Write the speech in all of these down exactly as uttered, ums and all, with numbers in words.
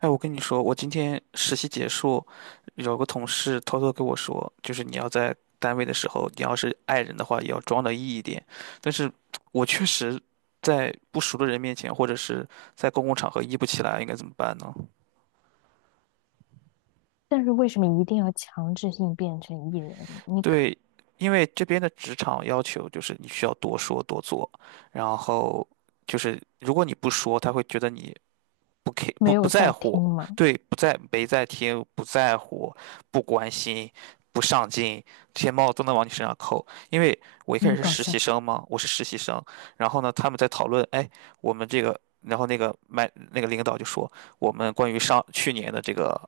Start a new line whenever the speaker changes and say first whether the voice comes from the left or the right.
right: 哎，我跟你说，我今天实习结束，有个同事偷偷跟我说，就是你要在单位的时候，你要是爱人的话，也要装的 E 一点。但是我确实在不熟的人面前，或者是在公共场合 E 不起来，应该怎么办呢？
left: 但是为什么一定要强制性变成艺人？你可
right: 对，因为这边的职场要求就是你需要多说多做，然后就是如果你不说，他会觉得你不 k
left: 没
right: 不
left: 有
right: 不在
left: 在听
right: 乎，
left: 吗？
right: 对，不在没在听，不在乎，不关心，不上进，这些帽子都能往你身上扣。因为我一
left: 那
right: 开始
left: 么
right: 是
left: 搞
right: 实习
left: 笑。
right: 生嘛，我是实习生，然后呢，他们在讨论，哎，我们这个，然后那个麦那个领导就说，我们关于上去年的这个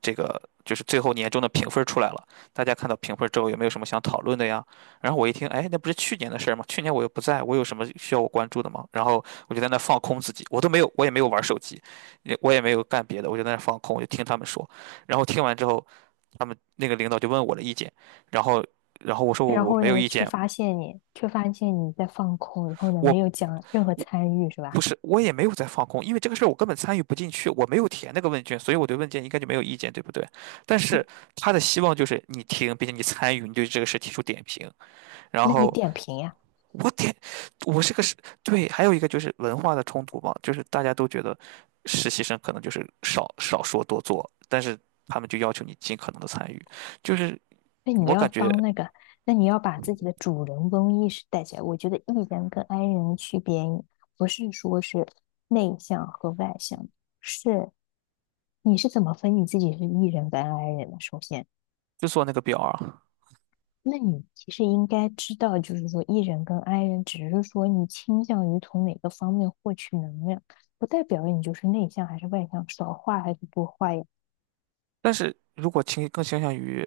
right: 这个就是最后年终的评分出来了，大家看到评分之后有没有什么想讨论的呀？然后我一听，哎，那不是去年的事儿吗？去年我又不在，我有什么需要我关注的吗？然后我就在那放空自己，我都没有，我也没有玩手机，也我也没有干别的，我就在那儿放空，我就听他们说。然后听完之后，他们那个领导就问我的意见，然后，然后我说我
left: 然
right: 我
left: 后
right: 没有
left: 呢，
right: 意
left: 却
right: 见，
left: 发现你，却发现你在放空，然后呢，
right: 我
left: 没有讲任何
right: 我
left: 参与，是吧？
right: 不是我也没有在放空，因为这个事儿我根本参与不进去，我没有填那个问卷，所以我对问卷应该就没有意见，对不对？但是他的希望就是你听，并且你参与，你对这个事提出点评，然
left: 那你
right: 后。
left: 点评呀？
right: 我天，我是个实，对，还有一个就是文化的冲突吧，就是大家都觉得实习生可能就是少少说多做，但是他们就要求你尽可能的参与，就是
left: 那你
right: 我
left: 要
right: 感觉
left: 当那个，那你要把自己的主人翁意识带起来。我觉得 E 人跟 I 人的区别，不是说是内向和外向，是你是怎么分你自己是 E 人跟 I 人的？首先。
right: 就做那个表啊。
left: 那你其实应该知道，就是说 E 人跟 I 人，只是说你倾向于从哪个方面获取能量，不代表你就是内向还是外向，少话还是多话呀。
right: 但是如果倾更倾向于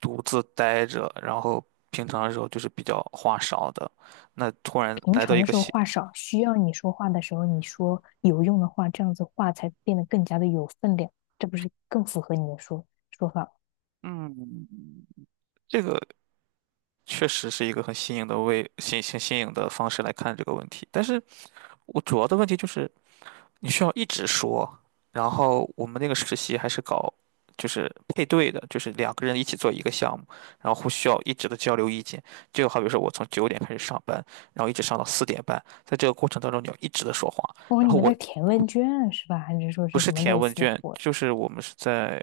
right: 独自待着，然后平常的时候就是比较话少的，那突然
left: 平
right: 来到
left: 常
right: 一
left: 的
right: 个
left: 时候
right: 新，
left: 话少，需要你说话的时候你说有用的话，这样子话才变得更加的有分量，这不是更符合你的说说法？
right: 嗯，这个确实是一个很新颖的为新新新颖的方式来看这个问题。但是我主要的问题就是，你需要一直说。然后我们那个实习还是搞就是配对的，就是两个人一起做一个项目，然后互需要一直的交流意见。就好比说我从九点开始上班，然后一直上到四点半，在这个过程当中你要一直的说话，
left: 哦，
right: 然
left: 你
right: 后
left: 们
right: 我
left: 在填问卷啊是吧？还是说
right: 不
left: 是
right: 是
left: 什么
right: 填
left: 类
right: 问
left: 似的
right: 卷，
left: 活？
right: 就是我们是在，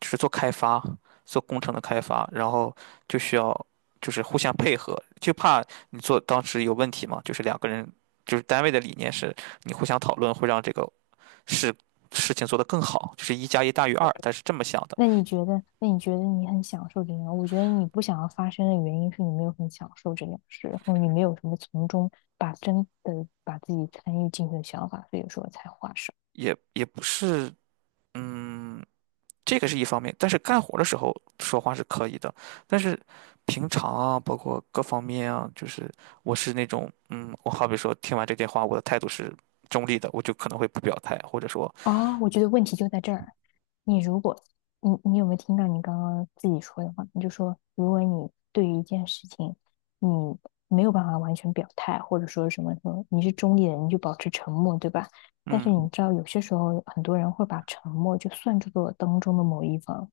right: 就是做开发，做工程的开发，然后就需要就是互相配合，就怕你做当时有问题嘛，就是两个人，就是单位的理念是你互相讨论会让这个事事情做得更好，就是一加一大于二，但是这么想的，
left: 那你觉得，那你觉得你很享受这件我觉得你不想要发生的原因是你没有很享受这件事，然后你没有什么从中把真的把自己参与进去的想法，所以说才划伤。
right: 也也不是，嗯。这个是一方面，但是干活的时候说话是可以的，但是平常啊，包括各方面啊，就是我是那种，嗯，我好比说听完这电话，我的态度是中立的，我就可能会不表态，或者说，
left: 哦，我觉得问题就在这儿。你如果你你有没有听到你刚刚自己说的话？你就说，如果你对于一件事情，你没有办法完全表态，或者说什么什么，你是中立的你就保持沉默，对吧？但是
right: 嗯，
left: 你知道，有些时候很多人会把沉默就算作当中的某一方，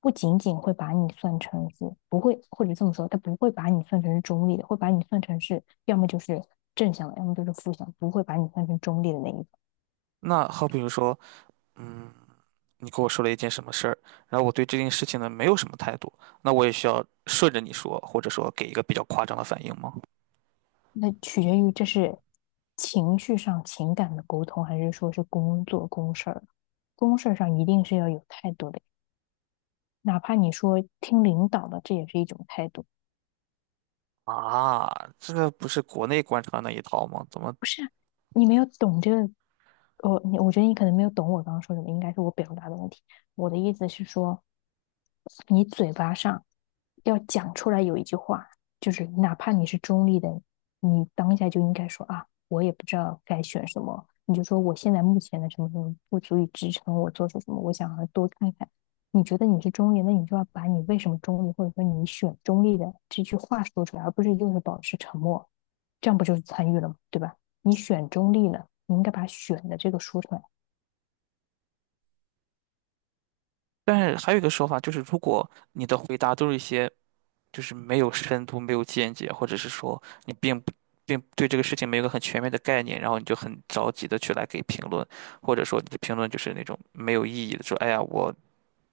left: 不仅仅会把你算成是不会，或者这么说，他不会把你算成是中立的，会把你算成是要么就是正向的，要么就是负向，不会把你算成中立的那一方。
right: 那好比如说，嗯，你跟我说了一件什么事儿，然后我对这件事情呢没有什么态度，那我也需要顺着你说，或者说给一个比较夸张的反应吗？
left: 那取决于这是情绪上情感的沟通，还是说是工作公事儿？公事儿上一定是要有态度的，哪怕你说听领导的，这也是一种态度。
right: 啊，这个不是国内官场那一套吗？怎么？
left: 不是啊，你没有懂这个，我你我觉得你可能没有懂我刚刚说什么，应该是我表达的问题。我的意思是说，你嘴巴上要讲出来有一句话，就是哪怕你是中立的，你当下就应该说啊，我也不知道该选什么，你就说我现在目前的什么什么不足以支撑我做出什么，我想要多看看。你觉得你是中立，那你就要把你为什么中立，或者说你选中立的这句话说出来，而不是就是保持沉默，这样不就是参与了吗？对吧？你选中立了，你应该把选的这个说出来。
right: 但是还有一个说法就是，如果你的回答都是一些，就是没有深度、没有见解，或者是说你并不并对这个事情没有个很全面的概念，然后你就很着急的去来给评论，或者说你的评论就是那种没有意义的，说哎呀，我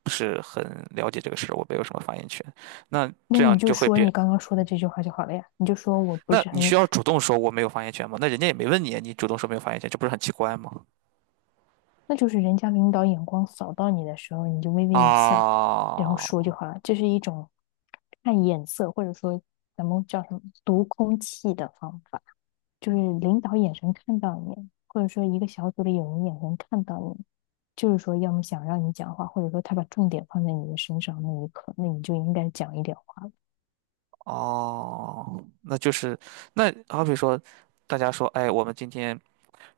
right: 不是很了解这个事，我没有什么发言权。那
left: 那
right: 这
left: 你
right: 样
left: 就
right: 就会
left: 说
right: 变，
left: 你刚刚说的这句话就好了呀，你就说我不
right: 那
left: 是
right: 你
left: 很，
right: 需要主动说我没有发言权吗？那人家也没问你，你主动说没有发言权，这不是很奇怪吗？
left: 那就是人家领导眼光扫到你的时候，你就微微一笑，然后
right: 啊。
left: 说就好了。这是一种看眼色，或者说咱们叫什么读空气的方法，就是领导眼神看到你，或者说一个小组里有人眼神看到你，就是说要么想让你讲话，或者说他把重点放在你的身上那一刻，那你就应该讲一点话了。
right: 哦，那就是那好比说，大家说，哎，我们今天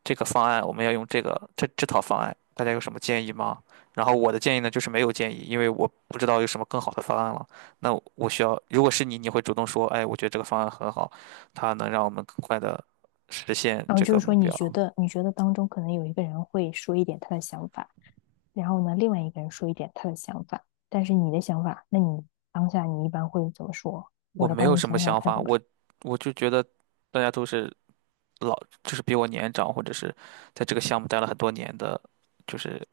right: 这个方案我们要用这个这这套方案，大家有什么建议吗？然后我的建议呢，就是没有建议，因为我不知道有什么更好的方案了。那我需要，如果是你，你会主动说，哎，我觉得这个方案很好，它能让我们更快的实现
left: 然后
right: 这
left: 就
right: 个
left: 是说，
right: 目
left: 你
right: 标。
left: 觉得你觉得当中可能有一个人会说一点他的想法，然后呢，另外一个人说一点他的想法，但是你的想法，那你当下你一般会怎么说？
right: 我
left: 我来
right: 没有
left: 帮你
right: 什么
left: 想想
right: 想
left: 看
right: 法，
left: 怎么
right: 我
left: 说。
right: 我就觉得大家都是老，就是比我年长，或者是在这个项目待了很多年的，就是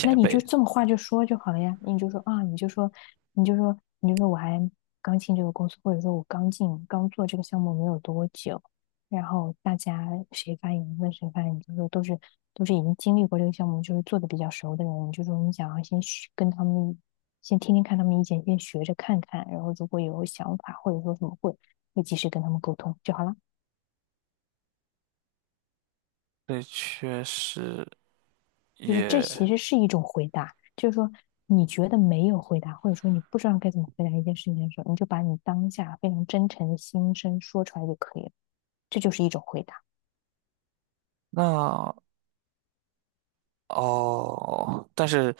left: 那你就
right: 辈，
left: 这么话就说就好了呀，你就说啊，你就说，你就说，你就说，我还刚进这个公司，或者说我刚进刚做这个项目没有多久，然后大家谁发言问谁发言，你就说都是都是已经经历过这个项目，就是做的比较熟的人，你就说你想要先学跟他们先听听看他们意见，先学着看看，然后如果有想法或者说什么会，会及时跟他们沟通就好了。
right: 对，确实
left: 就是这
right: 也
left: 其实是一种回答，就是说你觉得没有回答，或者说你不知道该怎么回答一件事情的时候，你就把你当下非常真诚的心声说出来就可以了，这就是一种回答。
right: 那哦，但是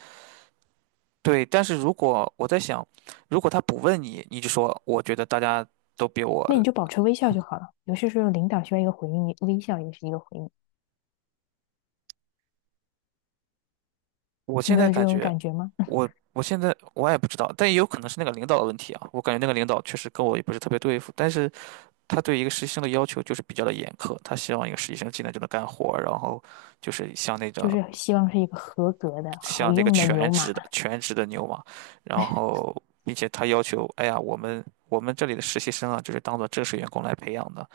right: 对，但是如果我在想，如果他不问你，你就说我觉得大家都比
left: 那你
right: 我，
left: 就保持微笑就好了。有些时候领导需要一个回应，微笑也是一个回应。
right: 我
left: 你
right: 现
left: 没
right: 在
left: 有这
right: 感
left: 种
right: 觉
left: 感觉吗？
right: 我我现在我也不知道，但也有可能是那个领导的问题啊。我感觉那个领导确实跟我也不是特别对付，但是他对一个实习生的要求就是比较的严苛，他希望一个实习生进来就能干活儿，然后就是像那种
left: 就是希望是一个合格的、好
right: 像那个
left: 用的
right: 全
left: 牛马。
right: 职的全职的牛马，然后并且他要求，哎呀，我们我们这里的实习生啊，就是当做正式员工来培养的，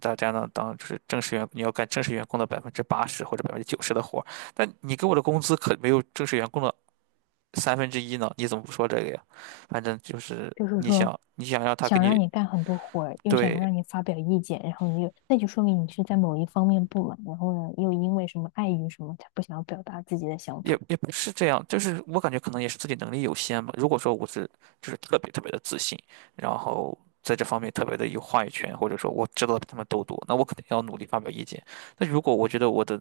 right: 大家呢当就是正式员，你要干正式员工的百分之八十或者百分之九十的活儿，但你给我的工资可没有正式员工的三分之一呢，你怎么不说这个呀？反正就是
left: 就是
right: 你
left: 说
right: 想你想让他给
left: 想让
right: 你，
left: 你干很多活儿，又想
right: 对
left: 让你发表意见，然后你又，那就说明你是在某一方面不满，然后呢，又因为什么碍于什么，他不想要表达自己的想
right: 也
left: 法。
right: 也不是这样，就是我感觉可能也是自己能力有限吧。如果说我是就是特别特别的自信，然后在这方面特别的有话语权，或者说我知道的比他们都多，那我肯定要努力发表意见。那如果我觉得我的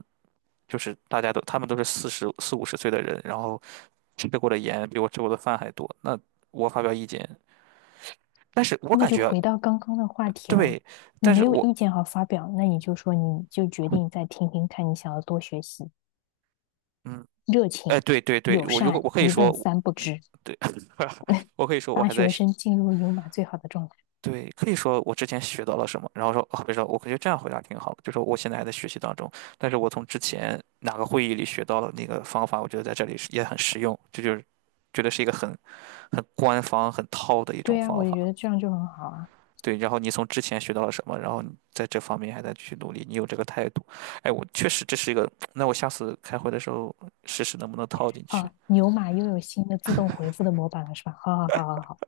right: 就是大家都他们都是四十四五十岁的人，然后吃过的盐比我吃过的饭还多，那我发表意见，但是我
left: 那
right: 感
left: 就
right: 觉
left: 回到刚刚的话题啦，
right: 对，
left: 你
right: 但
left: 没
right: 是
left: 有
right: 我
left: 意见好发表，那你就说你就决定再听听看，你想要多学习，
right: 嗯，
left: 热
right: 哎，
left: 情、
right: 对对对，
left: 友
right: 我如果
left: 善，
right: 我可以
left: 一问
right: 说，
left: 三不知，
right: 对，我可以说我
left: 大
right: 还在。
left: 学
right: 学。
left: 生进入牛马最好的状态。
right: 对，可以说我之前学到了什么，然后说，哦，别说，我感觉这样回答挺好的，就说我现在还在学习当中，但是我从之前哪个会议里学到了那个方法，我觉得在这里是也很实用，这就是觉得是一个很很官方、很套的一种
left: 对呀，
right: 方
left: 我就觉
right: 法。
left: 得这样就很好啊。
right: 对，然后你从之前学到了什么，然后你在这方面还在去努力，你有这个态度，哎，我确实这是一个，那我下次开会的时候试试能不能套进去。
left: 好，牛马又有新的自动回复的模板了，是吧？好好好好好。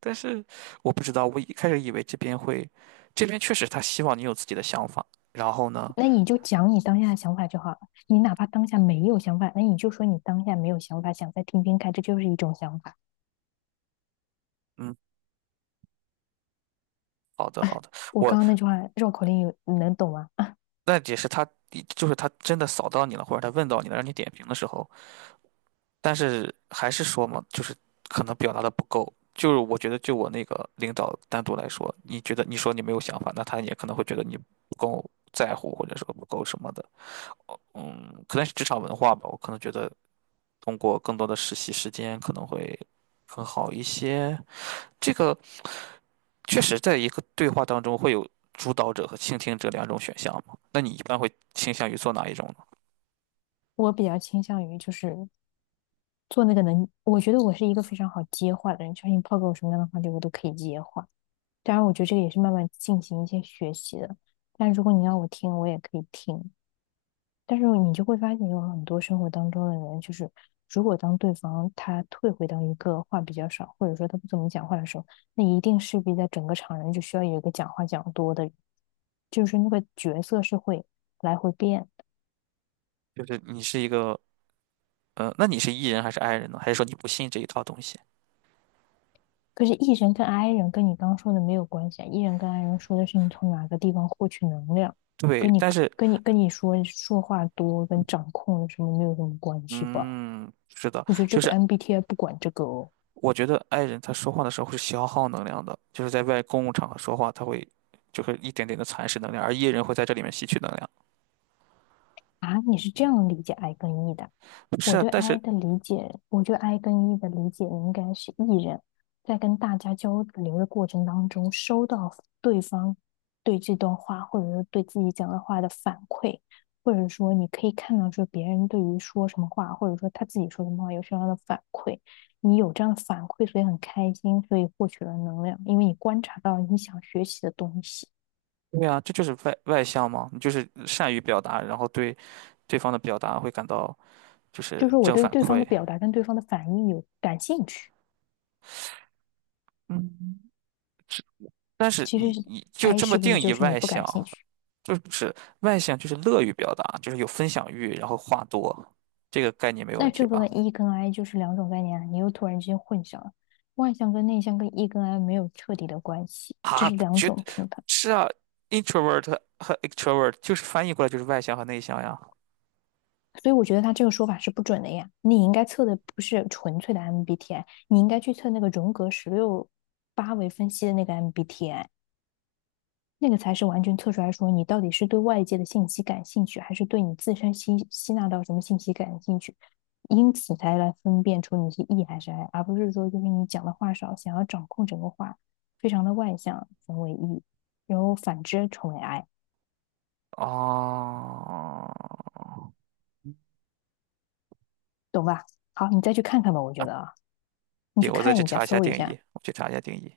right: 但是我不知道，我一开始以为这边会，这边确实他希望你有自己的想法，然后呢？
left: 那你就讲你当下的想法就好了。你哪怕当下没有想法，那你就说你当下没有想法，想再听听看，这就是一种想法。
right: 嗯。好的，好的，
left: 我
right: 我
left: 刚刚那句话绕口令有你能懂吗？
right: 那也是他，就是他真的扫到你了，或者他问到你了，让你点评的时候，但是还是说嘛，就是可能表达的不够。就是我觉得，就我那个领导单独来说，你觉得你说你没有想法，那他也可能会觉得你不够在乎，或者说不够什么的。嗯，可能是职场文化吧，我可能觉得通过更多的实习时间可能会更好一些。这个确实，在一个对话当中会有主导者和倾听者两种选项嘛？那你一般会倾向于做哪一种呢？
left: 我比较倾向于就是做那个能，我觉得我是一个非常好接话的人，就是你抛给我什么样的话题，我都可以接话。当然，我觉得这个也是慢慢进行一些学习的。但如果你要我听，我也可以听。但是你就会发现，有很多生活当中的人，就是如果当对方他退回到一个话比较少，或者说他不怎么讲话的时候，那一定势必在整个场人就需要有一个讲话讲多的人，就是那个角色是会来回变的。
right: 就是你是一个，呃，那你是 E 人还是 I 人呢？还是说你不信这一套东西？
left: 可是 E 人跟 I 人跟你刚说的没有关系啊，E 人跟 I 人说的是你从哪个地方获取能量，
right: 对，
left: 跟你
right: 但是，
left: 跟你跟你说说话多跟掌控什么没有什么关系吧？
right: 嗯，是的，
left: 我觉得这
right: 就
left: 个
right: 是
left: M B T I 不管这个哦。
right: 我觉得 I 人他说话的时候会消耗能量的，就是在外公共场合说话，他会就是一点点的蚕食能量，而 E 人会在这里面吸取能量。
left: 啊，你是这样理解 I 跟 E 的啊？
right: 不是
left: 我
right: 啊，
left: 对
right: 但
left: I
right: 是，
left: 的理解，我对 I 跟 E 的理解应该是 E 人在跟大家交流的过程当中，收到对方对这段话或者是对自己讲的话的反馈，或者说你可以看到说别人对于说什么话，或者说他自己说什么话有什么样的反馈，你有这样的反馈，所以很开心，所以获取了能量，因为你观察到你想学习的东西，
right: 对啊，这就是外外向嘛，你就是善于表达，然后对对方的表达会感到就是
left: 就是我
right: 正
left: 对
right: 反
left: 对方的
right: 馈。
left: 表达跟对方的反应有感兴趣。
right: 但是
left: 其实
right: 你你就
left: I
right: 这么
left: 是不
right: 定
left: 是就
right: 义
left: 是你
right: 外
left: 不
right: 向，
left: 感兴趣？
right: 就是外向就是乐于表达，就是有分享欲，然后话多，这个概念没有问
left: 那
right: 题
left: 这个
right: 吧？
left: E 跟 I 就是两种概念啊，你又突然之间混淆了。外向跟内向跟 E 跟 I 没有彻底的关系，这
right: 啊，
left: 是两
right: 绝，
left: 种评判，
right: 是啊，introvert 和和 extrovert 就是翻译过来就是外向和内向呀。
left: 所以我觉得他这个说法是不准的呀。你应该测的不是纯粹的 M B T I，你应该去测那个荣格十六八维分析的那个 M B T I。那个才是完全测出来说你到底是对外界的信息感兴趣，还是对你自身吸吸纳到什么信息感兴趣，因此才来分辨出你是 E 还是 I，而不是说就是你讲的话少，想要掌控整个话，非常的外向，成为 E，然后反之成为 I，
right: 哦，
left: 懂吧？好，你再去看看吧，我觉得啊，你去
right: 行，我再
left: 看
right: 去
left: 一下，
right: 查一下
left: 搜一
right: 定
left: 下，
right: 义，我去查一下定义。